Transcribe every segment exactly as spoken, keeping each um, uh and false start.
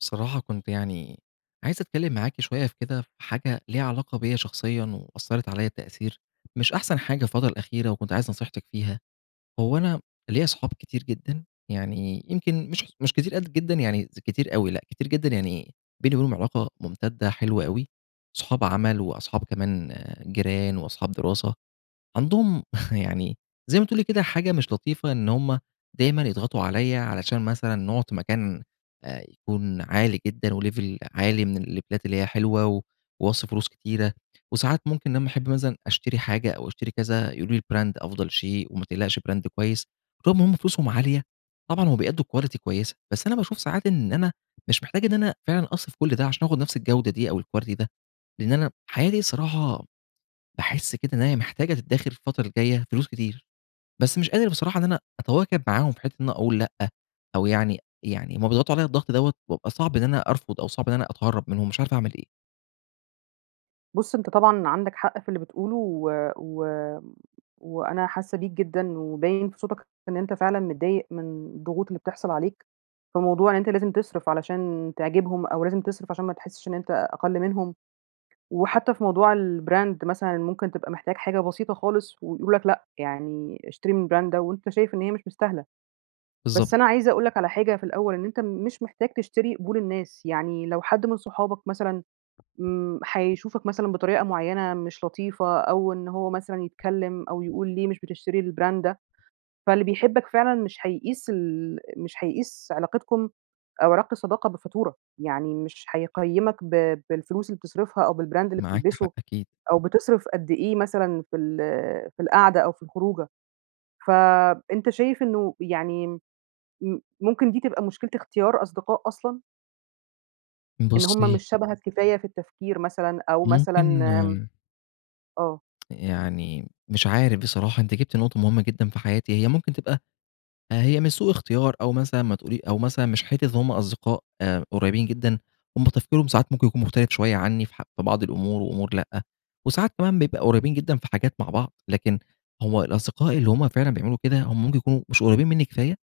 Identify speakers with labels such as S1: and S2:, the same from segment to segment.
S1: بصراحة كنت يعني، عايز أتكلّم معاكِ شويّة في كده في حاجة ليها علاقة بيّا شخصيًا وأثرت عليَّ تأثير، مش أحسن حاجة الفترة الأخيرة وكنت عايز نصيحتِك فيها. هو أنا ليَّا صحاب كتير جدًا، يعني يمكن مش مش كتيرأد جدًا، يعني كتير أوي لأ، كتير جدًا يعني، بيني وبينهم علاقة ممتدة حلوة أوي، صحاب عمَل وأصحاب كمان جيران وأصحاب دراسة. عندهم يعني، زي ما تقولي كده حاجة مش لطيفة إن هُم دايمًا يضغطوا عليَّ علشان مثلًا نقعد في مكان آآ يكون عالي جدًا وlevel عالي من الليفيلات اللي هي حلوة، و واصرف فلوس كتيرة، وساعات ممكن لمّا أحب مثلًا أشتري حاجة أو أشتري كذا يقولوا لي brand أفضل شيء وما تقلقش brand كويّس، طول ما هُم فلوسهم عالية طبعًا هو بيأدوا quality كويّسة، بس أنا باشوف ساعات إن أنا مش محتاج إن أنا فعلًا أصرف كل ده عشان آخد نفس الجودة دي أو الquilty ده، لإن أنا حياتي الصراحة باحس كده إن هي محتاجة تدخر الفترة الجايّة فلوس كتير، بس مش قادر بصراحة إن أنا أتواكب معاهم في حتة إن أنا أقول لأ، أو يعني يعني هُم بيضغطوا عليَّ الضغط دوّة، بابقى صعب إن أنا أرفض أو صعب إن أنا أتهرب منهم مش عارف أعمل إيه.
S2: بُص أنت طبعًا عندك حق في اللي بتقوله، و و وأنا حاسّة بيك جدًا، وباين في صوتك إن أنت فعلًا متضايق من الضغوط اللي بتحصل عليك، فموضوع إن أنت لازم تصرف، علشان تعجبهم، أو لازم تصرف عشان ما تحسّش إن أنت أقل منهم، وحتّى في موضوع الbrand مثلًا، ممكن تبقى محتاج حاجة بسيطة خالص، ويقولوا لك لأ يعني اشتري من الbrand ده، وأنت شايف إن هي مش مستاهلة.
S1: بالضبط.
S2: بس أنا عايزة أقول لك على حاجة في الأوّل، إن أنت مش محتاج تشتري قبول الناس، يعني لو حد من صحابك مثلًا م هيشوفك مثلًا بطريقة معيّنة مش لطيفة، أو إن هو مثلًا يتكلّم أو يقول ليه مش بتشتري الbrand ده، فاللي بيحبك فعلًا مش هيقيس ال مش هيقيس علاقتكم أو علاقة الصداقة بفاتورة، يعني مش هيقيّمك ب بالفلوس اللي بتصرفها، أو بالbrand اللي
S1: معاكِ
S2: بتلبسه،
S1: حق أكيد.
S2: أو بتصرف قد إيه مثلًا في ال في القعدة أو في الخروجة، فأنت شايف إنّه يعني م ممكن دي تبقى مشكلة اختيار أصدقاء أصلًا؟ إن هم
S1: بُصي
S2: مش شبهك كفاية في التفكير مثلًا، أو مثلًا
S1: ممكن
S2: آه.
S1: يعني مش عارف بصراحة، أنتِ جبتِ نقطة مهمّة جدًا في حياتي، هي ممكن تبقى هي مش سوء اختيار، أو مثلًا ما تقول أو مثلًا مش حتّة إن هم أصدقاء قريبين جدًا، هم تفكيرهم ساعات ممكن يكون مختلف شويّة عنّي، في ح بعض الأمور وأمور لأ، وساعات كمان بيبقى قريبين جدًا في حاجات مع بعض، لكن هو الأصدقاء اللي هم فعلًا بيعملوا كده، هم ممكن يكونوا مش قريبين مِنّي كفاية،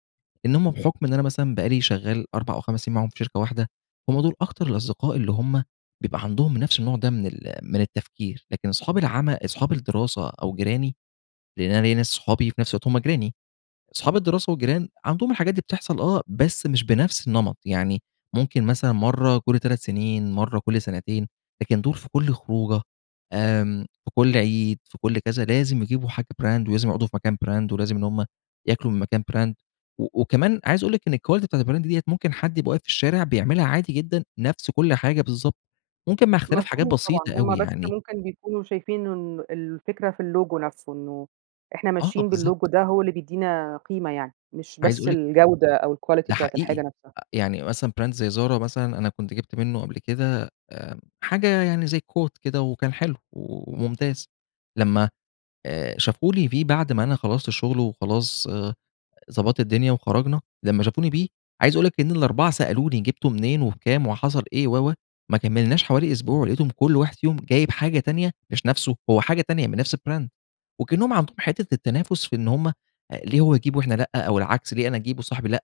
S1: إن هم بحكم إن أنا مثلًا بقى لي شغّال أربع أو خَمَس سنين معاهم في شركة واحدة، هم دول أكتر الأصدقاء اللي هم بيبقى عندهم نفس النوع ده من ال من التفكير، لكن أصحاب العم أصحاب الدراسة أو جيراني، لأن أنا ليّا أصحابي وفي نفس الوقت هم جيراني، أصحاب الدراسة والجيران، عندهم الحاجات دي بتحصل آه، بس مش بنفس النمط، يعني ممكن مثلًا مرّة كل تلات سنين، مرّة كل سنتين، لكن دول في كل خروجة، آمم في كل عيد، في كل كذا لازم يجيبوا حاجة brand، ولازم يقعدوا في مكان brand، ولازم إن هم ياكلوا من مكان brand، و وكمان عايز أقول لِك إن الquality بتاعة الBrand ديّة، ممكن حد يبقى واقف في الشارع بيعملها عادي جدًا، نفس كل حاجة بالضبط، ممكن مع اختلاف حاجات
S2: مفهوم طبعًا،
S1: بسيطة
S2: هم
S1: أوي
S2: بس
S1: يعني.
S2: ممكن بيكونوا شايفين إنه الفكرة في اللوجو نفسه، إنّه إحنا
S1: آه
S2: ماشيين باللوجو
S1: بالضبط.
S2: ده، هو اللي بيدّينا قيمة يعني، مش
S1: عايز
S2: بس
S1: أقول لِك
S2: الجودة أو الquality
S1: ده
S2: بتاعة
S1: حقيقي،
S2: الحاجة نفسها.
S1: يعني مثلًا brand زي Zara مثلًا، أنا كنت جبت منّه قبل كده آمم حاجة يعني زي coat كده، وكان حلو وممتاز، لمّا آآ شافوا لي فيه بعد ما أنا خلّصت الشغل وخلاص ضبّطت الدنيا وخرجنا، لمّا شافوني بيه عايز أقول لِك إن الأربعة سألوني جبته منين، وبكام وحصل إيه، و و ما كملناش حوالي أسبوع، ولقيتهم كل واحد يوم جايب حاجة تانية، مش نفسه، هو حاجة تانية من نفس الbrand. وكأنّهم عندهم حتّة التنافس، في إن هم ليه هو يجيب وإحنا لأ، أو العكس ليه أنا أجيب وصاحبي لأ،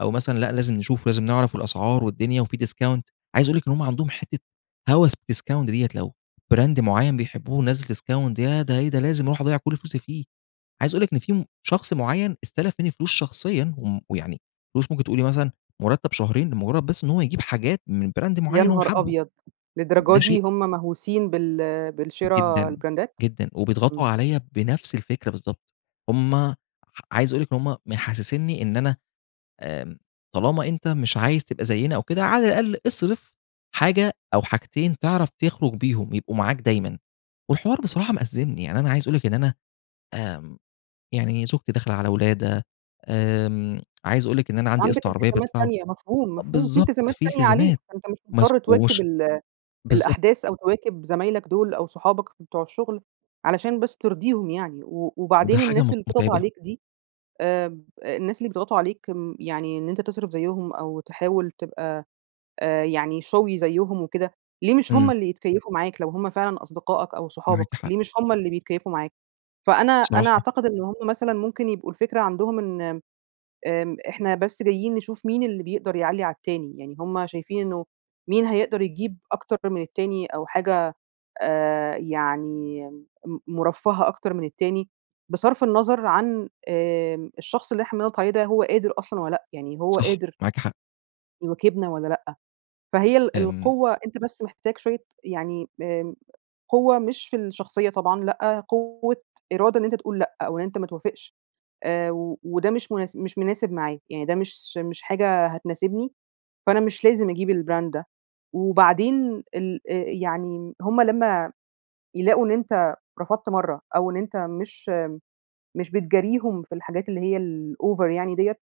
S1: أو مثلًا لأ لازم نشوف، ولازم نعرف الأسعار والدنيا وفي discount، عايز أقول لِك إن هم عندهم حتّة هوس بالdiscount ديّة، لو brand معيّن بيحبوه نزّل discount، ياه! ده إيه ده! لازم أروح أضيّع كل فلوسي فيه، عايز أقول لِك إن في شخص معيّن استلف مِنّي فلوس شخصيًا، و م يعني فلوس ممكن تقول لي مثلًا مرتب شهرين، لمجرّد بس إن هو يجيب حاجات من brand
S2: يا
S1: معيّن هو
S2: نهار
S1: حابه.
S2: أبيض! للدرجة
S1: ده
S2: دي
S1: شيء
S2: هم مهوسين بال بالشرا
S1: جدًا،
S2: البراندات،
S1: جدًا، وبيضغطوا
S2: إمم.
S1: عليَّ بنفس الفكرة بالضبط. هم عايز أقول لِك إن هم محسّسني إن أنا آمم طالما أنت مش عايز تبقى زينا أو كده، على الأقل أصرف حاجة أو حاجتين تعرف تخرج بيهم يبقوا معاك دايمًا، والحوار بصراحة مأزّمني، يعني أنا عايز أقول لِك إن أنا آمم، يعني زوجتي داخلة على ولادة، آمم، عايز أقول لِك إن أنا عندي
S2: عندك
S1: قسط عربيّة
S2: التزامات
S1: بادفعه،
S2: تانية، مفهوم، مفهوم، في
S1: بالضبط
S2: التزامات
S1: في
S2: تانية عليك
S1: التزامات
S2: فأنت مش
S1: ماس
S2: مضطر تواكب
S1: ومش
S2: ال
S1: بالضبط.
S2: الأحداث، أو تواكب زمايلك دول أو صحابك بتوع الشغل، علشان بس ترضيهم يعني و
S1: ده
S2: وبعدين
S1: حاجة
S2: الناس
S1: مت
S2: اللي بتضغط
S1: متعبة.
S2: عليك دي آمم الناس اللي بيضغطوا عليك يعني أنت تصرف زيهم أو تحاول تبقى آآ يعني showy زيهم وكده، ليه مش هم
S1: امم.
S2: اللي يتكيّفوا معاك، لو هم فعلًا أصدقائك أو
S1: معاكِ
S2: صحابك،
S1: حق.
S2: ليه مش هم اللي بيتكيفوا معاك؟ فأنا أنا
S1: بصراحة
S2: أعتقد إن هم مثلًا ممكن يبقوا الفكرة عندهم إن، آآ إحنا بس جايين نشوف مين اللي بيقدر يعلّي على التاني، يعني هم شايفين إنّه مين هيقدر يجيب أكتر من التاني، أو حاجة آآ يعني م مرفّهة أكتر من التاني، بصرف النظر عن آمم الشخص اللي إحنا بنضغط عليه ده، هو قادر أصلًا والّا لأ. يعني هو
S1: صح،
S2: قادر
S1: معاكِ حق.
S2: يواكبنا والّا لأ؟ فهي ال
S1: آمم.
S2: القوّة أنت بس محتاج شويّة يعني آمم قوّة مش في الشخصيّة طبعًا، لأ قوّة إرادة إن أنت تقول لأ، أو إن أنت ما توافقش آآ و وده مش مُناس مش مناسب معايا، يعني ده مش س مش حاجة هتناسبني، فأنا مش لازم أجيب البراند ده، وبعدين ال آآ يعني هُم لمّا يلاقوا إن أنت رفضت مرّة، أو إن أنت مش مش بتجاريهم في الحاجات اللي هي الOver يعني دِيَّة،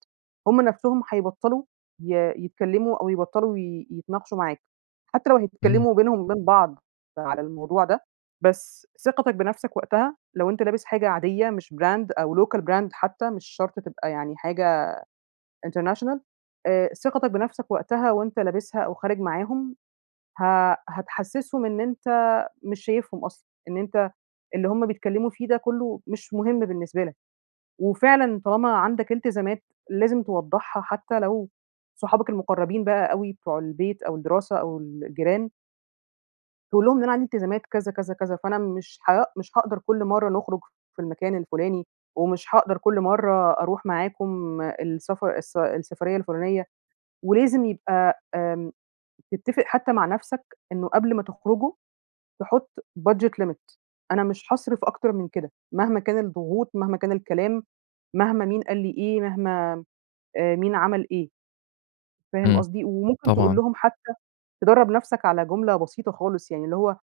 S2: هُم نفسهم هيبطلوا ي يتكلموا أو يبطلوا ي يتناقشوا معاك، حتّى لو
S1: امم.
S2: هيتكلموا بينهم وبين بعض على الموضوع ده، بس ثقتك بنفسك وقتها، لو أنت لابس حاجة عاديّة مش brand أو local brand حتّى، مش شرط تبقى يعني حاجة international آآ ثقتك بنفسك وقتها وأنت لابسها أو خارج معاهم، ه هتحسسهم إن أنت مش شايفهم أصلًا، إن أنت اللي هُم بيتكلّموا فيه ده كلّه مش مهم بالنسبة لك. وفعلًا طالما عندك إلتزامات، لازم توضحها حتّى لو صحابك المقربين بقى أوي، بتوع البيت أو الدراسة أو الجيران تقول لهم إن أنا عندي التزامات كذا، كذا، كذا، فأنا مش ها مش هاقدر كل مرة نخرج في المكان الفلاني، ومش هاقدر كل مرة أروح معاكم السفر الس السفرية الفلانية، ولازم يبقى آمم تتفق حتى مع نفسك إنه قبل ما تخرجوا تحط budget limit، أنا مش هاصرف أكتر من كده، مهما كان الضغوط، مهما كان الكلام، مهما مين قال لي إيه، مهما آآ مين عمل إيه. فاهم
S1: امم،
S2: قصدي؟ وممكن تقول
S1: طبعًا.
S2: لهم حتى تدرب نفسك على جملة بسيطة خالص، يعني اللي هو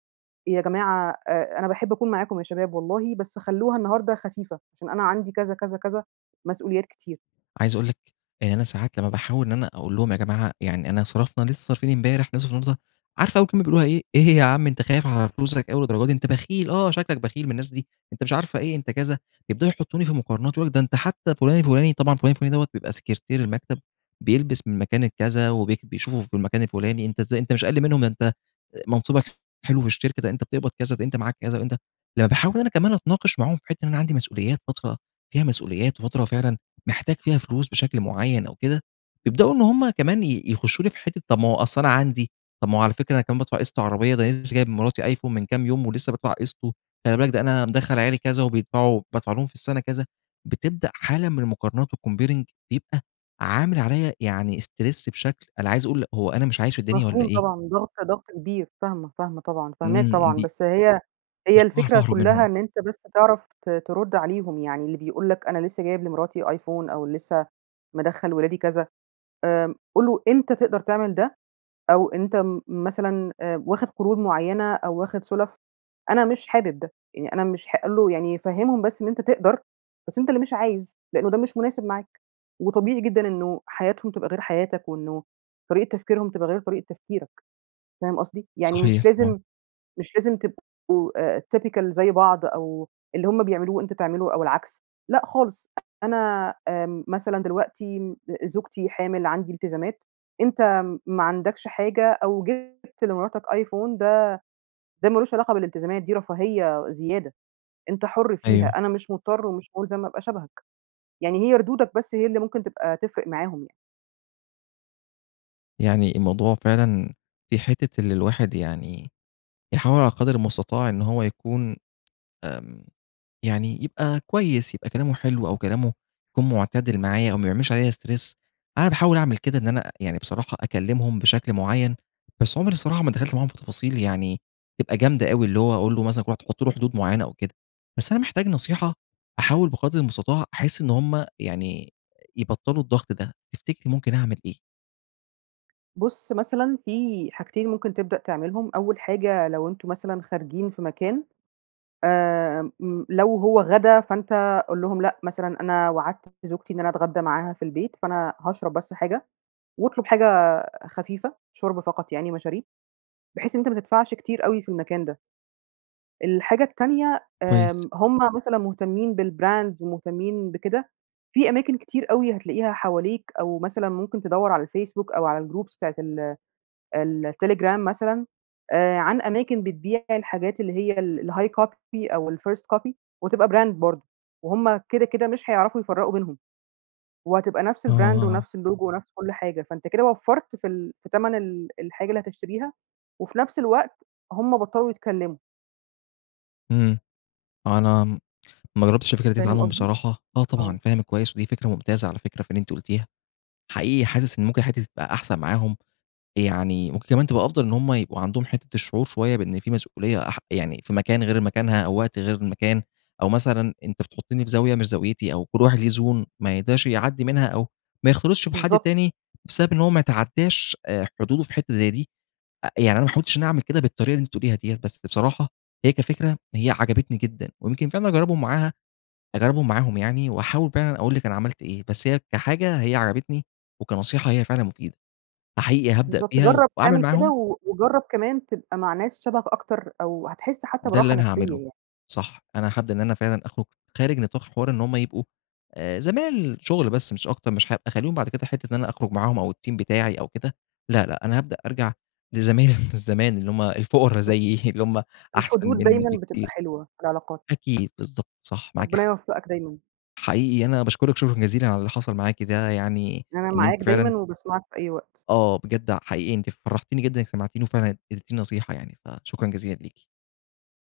S2: يا جماعة أ أنا باحب أكون معاكم يا شباب والله بس خلوها النهارده خفيفة، عشان أنا عندي كذا، كذا، كذا، مسؤوليات كتير.
S1: عايز أقول لِك يعني أنا ساعات لما باحاول إن أنا أقول لهم يا جماعة يعني أنا صرفنا لسه صارفين امبارح هنصرف النهاردة؟ عارفة أول كلمة بيقولوها إيه؟ إيه يا عم أنت خايف على فلوسك أوي للدرجة دي، أنت بخيل آه شكلك بخيل من الناس دي، أنت مش عارفة إيه أنت كذا، يبدأوا يحطوني في مقارنات، ده أنت حتى فلان الفلاني طبعًا فلان الفلاني بيبقى سكرتير المكتب، بيلبس من مكان الكذا وبي وبيشوفوه في المكان الفلاني، أنت ازاي أنت مش أقل منهم، ده أنت منصبك حلو في الشركة، ده أنت بتقبض كذا ده أنت معاك كذا وأنت لما باحاول أنا كمان أتناقش معاهم فى حِتّة إن أنا عندي مسؤوليات، فترة فيها مسؤوليات، وفترة فعلًا محتاج فيها فلوس بشكل معين أو كده، يبدأوا إن هم كمان ي يخشوا لي في حتة طب ما هو أصل أنا عندي، طب ما هو على فكرة أنا كمان بادفع قسط عربية، ده أنا لسه كمان جايب لمراتي آيفون من كام يوم، ولسه بادفع قِسطُه، خلي بالك ده أنا مدخّل عيالي كذا، وبيدفعوا وبادفع لهم في السنة كذا، بتبدأ حالة من المقارنات وcomparing، بيبقى عامل عليّا يعني stress بشكل، أنا عايز أقول هو أنا مش عايش في الدنيا والّا
S2: مفهوم
S1: إيه؟
S2: طبعًا ضاغطة ضغط كبير فاهمة، فاهمة طبعًا، فاهماك
S1: امم امم
S2: طبعًا،
S1: ب
S2: بس هي هي
S1: مش باعرف
S2: الفكرة
S1: اهرب
S2: كلها
S1: منهم.
S2: إن أنت بس تعرف ت ترد عليهم يعني اللي بيقول لك أنا لسه جايب لمراتي آيفون، أو لسه مدخّل ولادي كذا، آآ قل له أنت تقدر تعمل ده أو أنت م مثلًا آآ واخد قروض معينة، أو واخد سلف، أنا مش حابب ده يعني أنا مش حا قل له يعني فهمهم بس إن أنت تقدر بس أنت اللي مش عايز، لأنه ده مش مناسب معاك، وطبيعي جدًا إنه حياتهم تبقى غير حياتك، وإنه طريقة تفكيرهم تبقى غير طريقة تفكيرك، فاهم قصدي؟ يعني
S1: صحيح
S2: مش
S1: طبعًا.
S2: لازم مش لازم تبقوا آآ typical زي بعض، أو اللي هُم بيعملوه أنت تعمله أو العكس، لأ خالص أنا آمم مثلًا دلوقتي زوجتي حامل، عندي التزامات، أنت ما عندكش حاجة، أو جِبت لمراتك آيفون، ده ده مالوش علاقة بالالتزامات دي رفاهية زيادة أنت حُر فيها،
S1: أيوه.
S2: أنا مش مضطر ومش ملزم أبقى شبهك، يعني هي ردودك بس هي اللي ممكن تبقى تفرق معاهم يعني.
S1: يعني الموضوع فعلًا في حِتّة اللي الواحد يعني يحاول على قدر المستطاع إن هو يكون، آمم، يعني يبقي كويس يبقي كلامه حلو أو كلامه يكون معتدل معايا أو ما بيعملش عليّا Stress، أنا باحاول أعمل كده، إن أنا يعني بصراحة أكلمهم بشكل معين، بس عمري الصراحة ما دخلت معاهم في تفاصيل يعني تبقي جامدة أوي، اللي هو أقول له مثلًا كل واحد تحط له حدود معينة أو كده. بس أنا محتاج نصيحة أحاول بقدر المستطاع أحِس إن هُم يعني يبطلوا الضغط ده، تفتكري ممكن أعمل إيه؟
S2: بُص، مثلًا في حاجتين ممكن تبدأ تعملهم، أول حاجة لو أنتم مثلًا خارجين في مكان، آمم م لو هو غدا فأنت قُل لهم لأ، مثلًا أنا وعدت زوجتي إن أنا أتغدّى معاها في البيت، فأنا هاشرب بس حاجة. واطلُب حاجة خفيفة، شوربة فقط يعني مشاريب، بحيث إن أنت ما تدفعش كتير أوي في المكان ده. الحاجة التانية،
S1: كويس.
S2: آمم، هُم مثلًا مُهتمين بالBrands مُهتمين بكده، في أماكن كتير أوي هتلاقيها حواليك أو مثلًا ممكن تدوّر على الفيسبوك أو على الGroups بتاعة ال التليجرام مثلًا، آآ، عن أماكن بتبيع الحاجات اللي هي ال الHigh Copy أو الFirst Copy وتبقي Brand برضه، وهُم كده، كده مش هيعرفوا يفرقوا بينهم، وهتبقى نفس
S1: آه،
S2: الBrand
S1: آه، آه.
S2: ونفس الLogo ونفس كل حاجة، فأنت كده وفّرت في ال في تمن ال الحاجة اللي هتشتريها، وفي نفس الوقت هُم بطّلوا يتكلموا.
S1: إمم، أنا ما جرّبتش الفكرة ديّة
S2: فاهم
S1: عنهم
S2: قصدي؟
S1: بصراحة، آه،
S2: آه.
S1: طبعًا فاهمِك كويّس ودي فكرة ممتازة على فكرة في اللي أنتِ قلتيها. حقيقي حاسس إن ممكن الحتّة دي تبقى أحسن معاهم، يعني ممكن كمان تبقى أفضل إن هُم يبقوا عندهم حتّة الشعور شويّة بإن في مسؤوليّة أح يعني في مكان غير مكانها أو وقت غير المكان، أو مثلًا أنت بتحطني في زاوية مش زاويتي أو كل واحد ليه Zone ما يقدرش يعدّي منها أو ما يختلطش بحد
S2: بالضبط كده.
S1: تاني بسبب إن هو ما يتعدّاش آآ، حدوده في حتّة زي دي. آآ، يعني أنا ما حاولتش إن أنا أعمل كده بالطريقة اللي أنتِ بتقوليها دي، بس بصراحة هي كفكرة، هي عجبتني جدًا ويمكن فعلًا أجربهم معاها أجربهم معاهم يعني واحاول فعلًا أقول لِك أنا عملت إيه. بس هي كحاجة هي عجبتني، وكنصيحة هي فعلًا مفيدة. فحقيقي هابدأ
S2: بالضبط،
S1: بيها
S2: جرّب
S1: وأعمل
S2: تعمل كده،
S1: معاهم
S2: و وجرّب كمان تبقى مع ناس شبهك أكتر أو هتحس حتّى
S1: ده اللي
S2: براحة
S1: أنا
S2: نفسيّة
S1: هاعمله،
S2: يعني.
S1: صح. أنا هابدأ إن أنا فعلًا أخرج خارج نطاق حوار إن هُم يبقوا، آآ زمايل شغل بس مش أكتر، مش هابقى أخلّيهم بعد كده حتّة إن أنا أخرج معاهم أو الteam بتاعي أو كده، لا، لا أنا هابدأ أرجع لزمايل زمان اللي هم الفقرا
S2: بالضبط،
S1: زيي، اللي هُم أحسن
S2: الحدود
S1: مِنّي
S2: دايمًا بتبقى
S1: بكتير.
S2: حلوة فى العلاقات.
S1: أكيد بالضبط، صح، معاكِ
S2: ربنا
S1: حق.
S2: يوفقك دايمًا.
S1: حقيقي أنا باشكرِك شكرًا جزيلًا على اللي حصل معاكِ ده، يعني
S2: أنا
S1: إن
S2: معاك
S1: أنتِ فعلًا
S2: دايمًا، وباسمعك في أي وقت.
S1: آه، بجد ع حقيقي أنتِ فرحتيني جدًا إنِك سمعتيني، و فعلًا إديتيني نصيحة يعني، فشكرًا جزيلًا ليكِ.